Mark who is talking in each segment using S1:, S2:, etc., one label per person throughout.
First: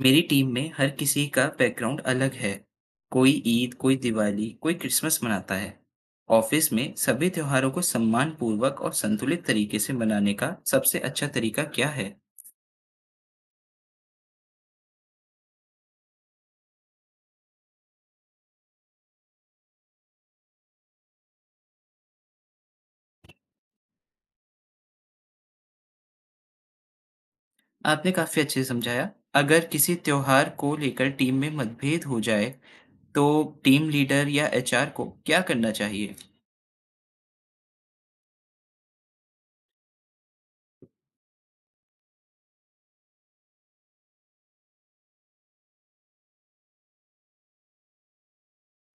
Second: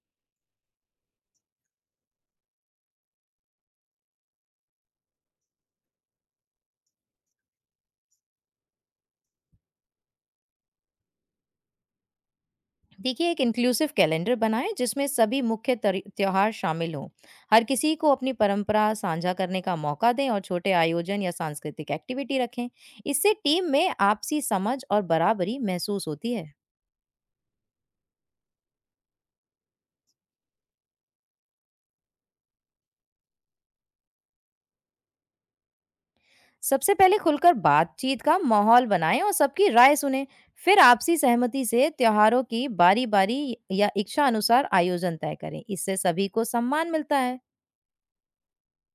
S1: मेरी टीम में हर किसी का बैकग्राउंड अलग है। कोई ईद, कोई दिवाली, कोई क्रिसमस मनाता है। ऑफिस में सभी त्योहारों को सम्मान पूर्वक और संतुलित तरीके से मनाने का सबसे अच्छा तरीका क्या है?
S2: देखिए एक इंक्लूसिव कैलेंडर बनाएं जिसमें सभी मुख्य त्योहार शामिल हों। हर किसी को अपनी परंपरा साझा करने का मौका दें और छोटे आयोजन या सांस्कृतिक एक्टिविटी रखें। इससे टीम में आपसी समझ और बराबरी महसूस होती है।
S1: आपने काफी अच्छे से समझाया। अगर किसी त्योहार को लेकर टीम में मतभेद हो जाए, तो टीम लीडर या एचआर को क्या करना चाहिए?
S2: सबसे पहले खुलकर बातचीत का माहौल बनाएं और सबकी राय सुने। फिर आपसी सहमति से त्योहारों की बारी बारी या इच्छा अनुसार आयोजन तय करें। इससे सभी को सम्मान मिलता है।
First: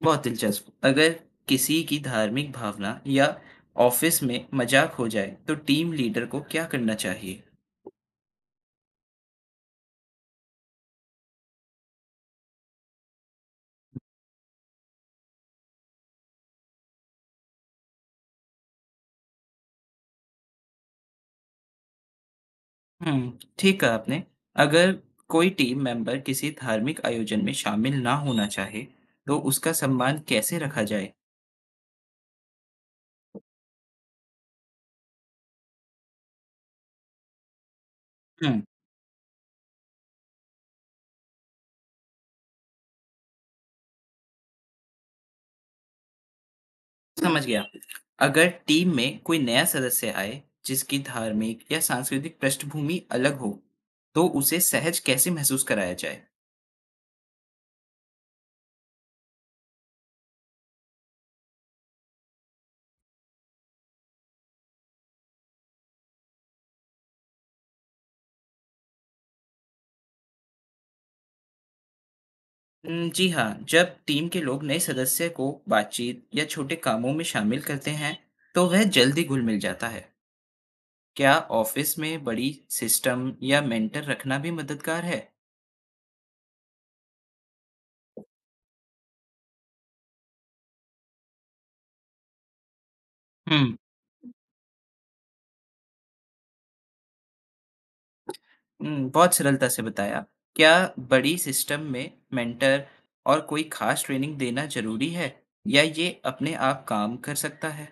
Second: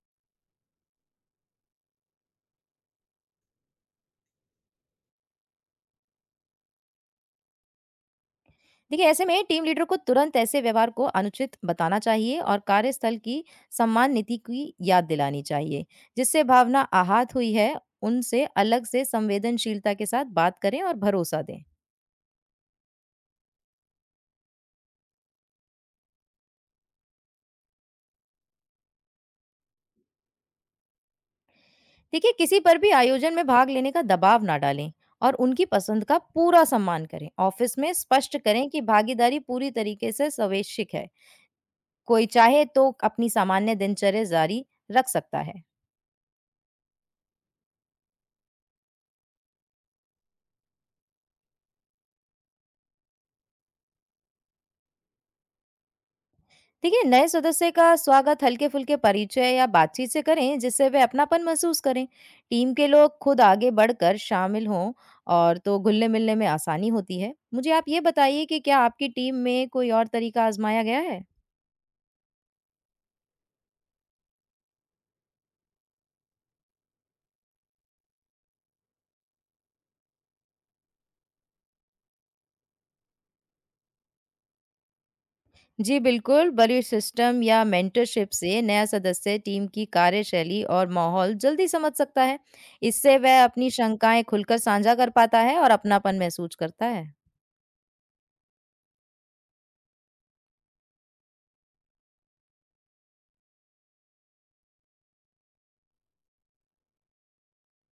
S1: बहुत दिलचस्प। अगर किसी की धार्मिक भावना या ऑफिस में मजाक हो जाए, तो टीम लीडर को क्या करना चाहिए?
S2: देखिए, ऐसे में टीम लीडर को तुरंत ऐसे व्यवहार को अनुचित बताना चाहिए और कार्यस्थल की सम्मान नीति की याद दिलानी चाहिए। जिससे भावना आहत हुई है, उनसे अलग से संवेदनशीलता के साथ बात करें और भरोसा दें।
S1: हुँ, ठीक कहा आपने। अगर कोई टीम मेंबर किसी धार्मिक आयोजन में शामिल ना होना चाहे, तो उसका सम्मान कैसे रखा जाए?
S2: देखिए, किसी पर भी आयोजन में भाग लेने का दबाव ना डालें और उनकी पसंद का पूरा सम्मान करें। ऑफिस में स्पष्ट
S1: हुँ,
S2: करें कि भागीदारी पूरी तरीके से स्वैच्छिक है। कोई चाहे तो अपनी सामान्य दिनचर्या जारी रख सकता है।
S1: समझ गया। अगर टीम में कोई नया सदस्य आए, जिसकी धार्मिक या सांस्कृतिक पृष्ठभूमि अलग हो, तो उसे सहज कैसे महसूस कराया जाए?
S2: देखिए, नए सदस्य का स्वागत हल्के फुल्के परिचय या बातचीत से करें जिससे वे अपनापन महसूस करें। टीम के लोग खुद आगे बढ़कर शामिल हों और तो घुलने मिलने में आसानी होती है। मुझे आप ये बताइए कि क्या आपकी टीम में कोई और तरीका आजमाया गया है?
S1: जी हाँ, जब टीम के लोग नए सदस्य को बातचीत या छोटे कामों में शामिल करते हैं, तो वह जल्दी घुल-मिल जाता है। क्या ऑफ़िस में बड़ी सिस्टम या मेंटर रखना भी मददगार है?
S2: जी बिल्कुल, बड़ी सिस्टम या मेंटरशिप से नया सदस्य टीम की कार्यशैली और माहौल जल्दी समझ सकता है। इससे वह
S1: हुँ।
S2: अपनी शंकाएं खुलकर साझा कर पाता है और अपनापन महसूस करता है।
S1: हुँ, बहुत सरलता से बताया। क्या बड़ी सिस्टम में मेंटर और कोई खास ट्रेनिंग देना ज़रूरी है, या ये अपने आप काम कर सकता है?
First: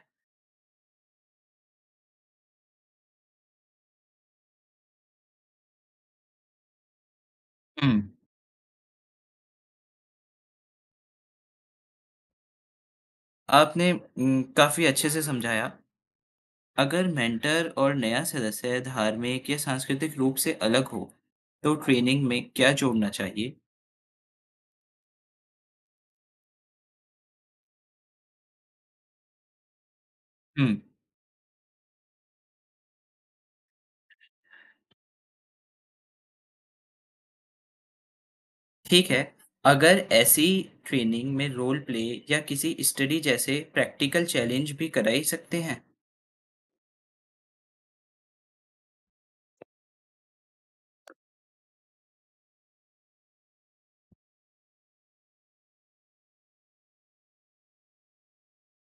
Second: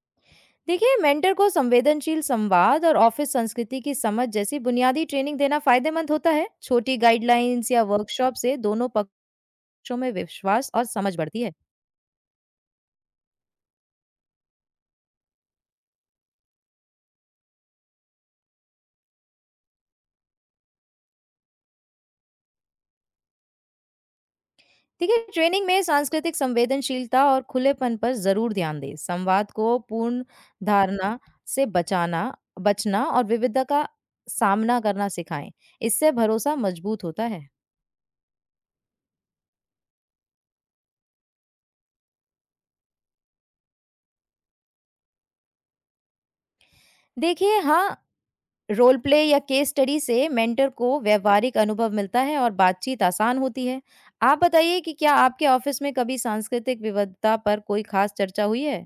S2: देखिए, मेंटर को संवेदनशील संवाद और ऑफिस संस्कृति की समझ जैसी बुनियादी ट्रेनिंग देना फायदेमंद होता है। छोटी गाइडलाइंस या
S1: हुँ।
S2: वर्कशॉप से दोनों पक्षों में विश्वास और समझ बढ़ती है।
S1: आपने काफ़ी अच्छे से समझाया। अगर मेंटर और नया सदस्य धार्मिक या सांस्कृतिक रूप से अलग हो, तो ट्रेनिंग में क्या जोड़ना चाहिए?
S2: ठीक है, ट्रेनिंग में सांस्कृतिक संवेदनशीलता और खुलेपन पर जरूर ध्यान दें। संवाद को पूर्ण
S1: हुँ।
S2: धारणा से बचाना बचना और विविधता का सामना करना सिखाएं। इससे भरोसा मजबूत होता है।
S1: ठीक है, अगर ऐसी ट्रेनिंग में रोल प्ले या किसी स्टडी जैसे प्रैक्टिकल चैलेंज भी कराई सकते हैं?
S2: देखिए, हाँ, रोल प्ले या केस स्टडी से मेंटर को व्यवहारिक अनुभव मिलता है और बातचीत आसान होती है। आप बताइए कि क्या आपके ऑफिस में कभी सांस्कृतिक विविधता पर कोई खास चर्चा हुई है?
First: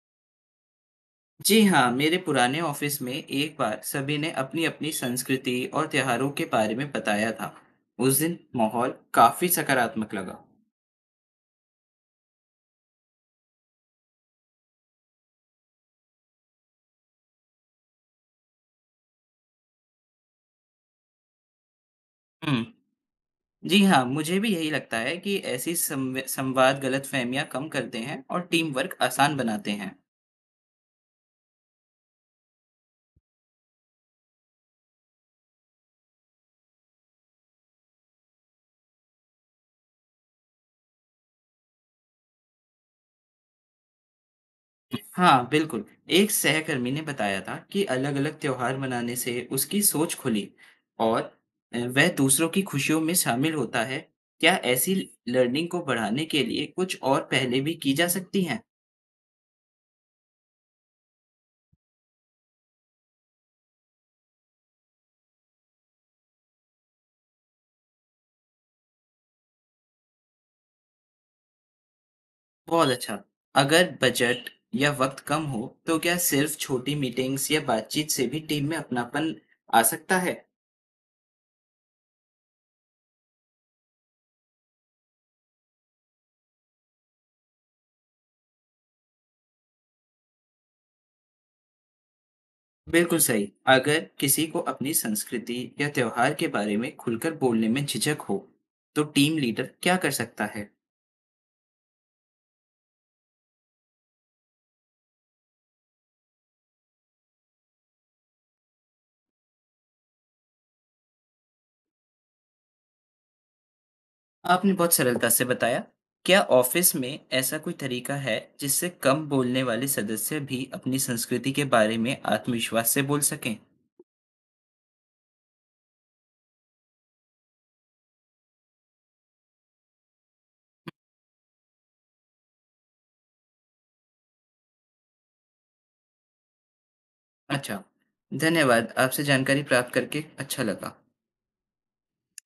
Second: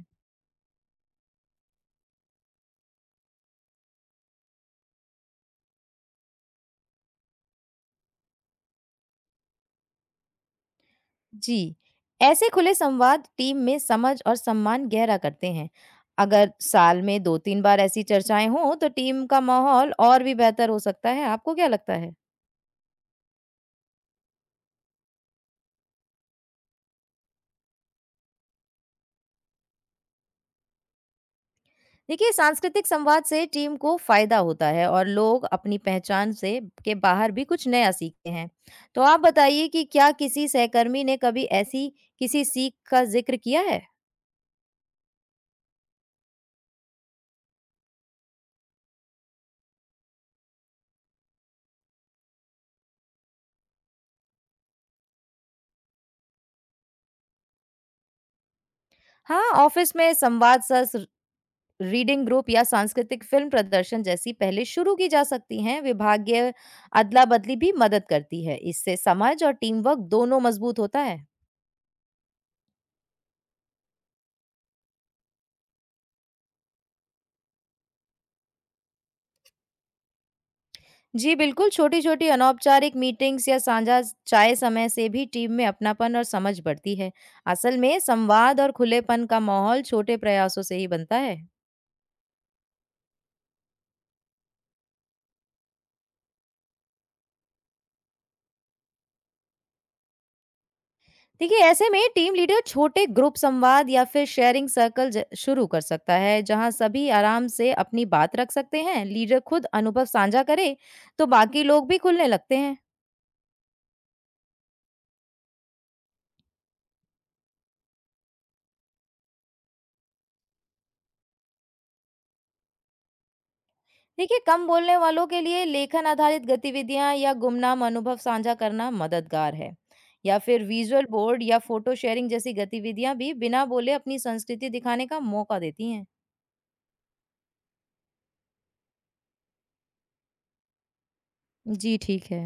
S1: जी हाँ, मेरे पुराने ऑफिस में एक बार सभी ने अपनी-अपनी संस्कृति और त्योहारों के बारे में बताया था। उस दिन माहौल काफी सकारात्मक लगा।
S2: जी, ऐसे खुले संवाद टीम में समझ और सम्मान गहरा करते हैं। अगर साल में 2-3 बार ऐसी चर्चाएं हों, तो टीम का माहौल और भी बेहतर हो सकता है। आपको क्या लगता है?
S1: हम्म, जी हाँ, मुझे भी यही लगता है कि ऐसी संवाद गलतफहमियां कम करते हैं और टीम वर्क आसान बनाते हैं।
S2: देखिए, सांस्कृतिक संवाद से टीम को फायदा होता है और लोग अपनी पहचान से के बाहर भी कुछ नया सीखते हैं। तो आप बताइए कि क्या किसी सहकर्मी ने कभी ऐसी किसी सीख का जिक्र किया है?
S1: हाँ, बिल्कुल। एक सहकर्मी ने बताया था कि अलग-अलग त्योहार मनाने से उसकी सोच खुली, और वह दूसरों की खुशियों में शामिल होता है। क्या ऐसी लर्निंग को बढ़ाने के लिए कुछ और पहले भी की जा सकती हैं?
S2: हाँ, ऑफिस में संवाद सत्र, रीडिंग ग्रुप या सांस्कृतिक फिल्म प्रदर्शन जैसी पहले शुरू की जा सकती हैं। विभागीय अदला बदली भी मदद करती है। इससे समझ और टीम वर्क दोनों मजबूत होता है।
S1: बहुत अच्छा। अगर बजट या वक़्त कम हो, तो क्या सिर्फ़ छोटी मीटिंग्स या बातचीत से भी टीम में अपनापन आ सकता है?
S2: जी बिल्कुल, छोटी-छोटी अनौपचारिक मीटिंग्स या साझा चाय समय से भी टीम में अपनापन और समझ बढ़ती है। असल में संवाद और खुलेपन का माहौल छोटे प्रयासों से ही बनता है।
S1: बिल्कुल सही। अगर किसी को अपनी संस्कृति या त्योहार के बारे में खुलकर बोलने में झिझक हो, तो टीम लीडर क्या कर सकता है?
S2: देखिए, ऐसे में टीम लीडर छोटे ग्रुप संवाद या फिर शेयरिंग सर्कल ज शुरू कर सकता है, जहां सभी आराम से अपनी बात रख सकते हैं। लीडर खुद अनुभव साझा करे, तो बाकी लोग भी खुलने लगते हैं।
S1: आपने बहुत सरलता से बताया। क्या ऑफ़िस में ऐसा कोई तरीका है जिससे कम बोलने वाले सदस्य भी अपनी संस्कृति के बारे में आत्मविश्वास से बोल सकें?
S2: देखिए, कम बोलने वालों के लिए लेखन आधारित गतिविधियां या गुमनाम अनुभव साझा करना मददगार है। या फिर विजुअल बोर्ड या फोटो शेयरिंग जैसी गतिविधियां भी बिना बोले अपनी संस्कृति दिखाने का मौका देती हैं।
S1: अच्छा, धन्यवाद। आपसे जानकारी प्राप्त करके अच्छा लगा।
S2: जी ठीक है।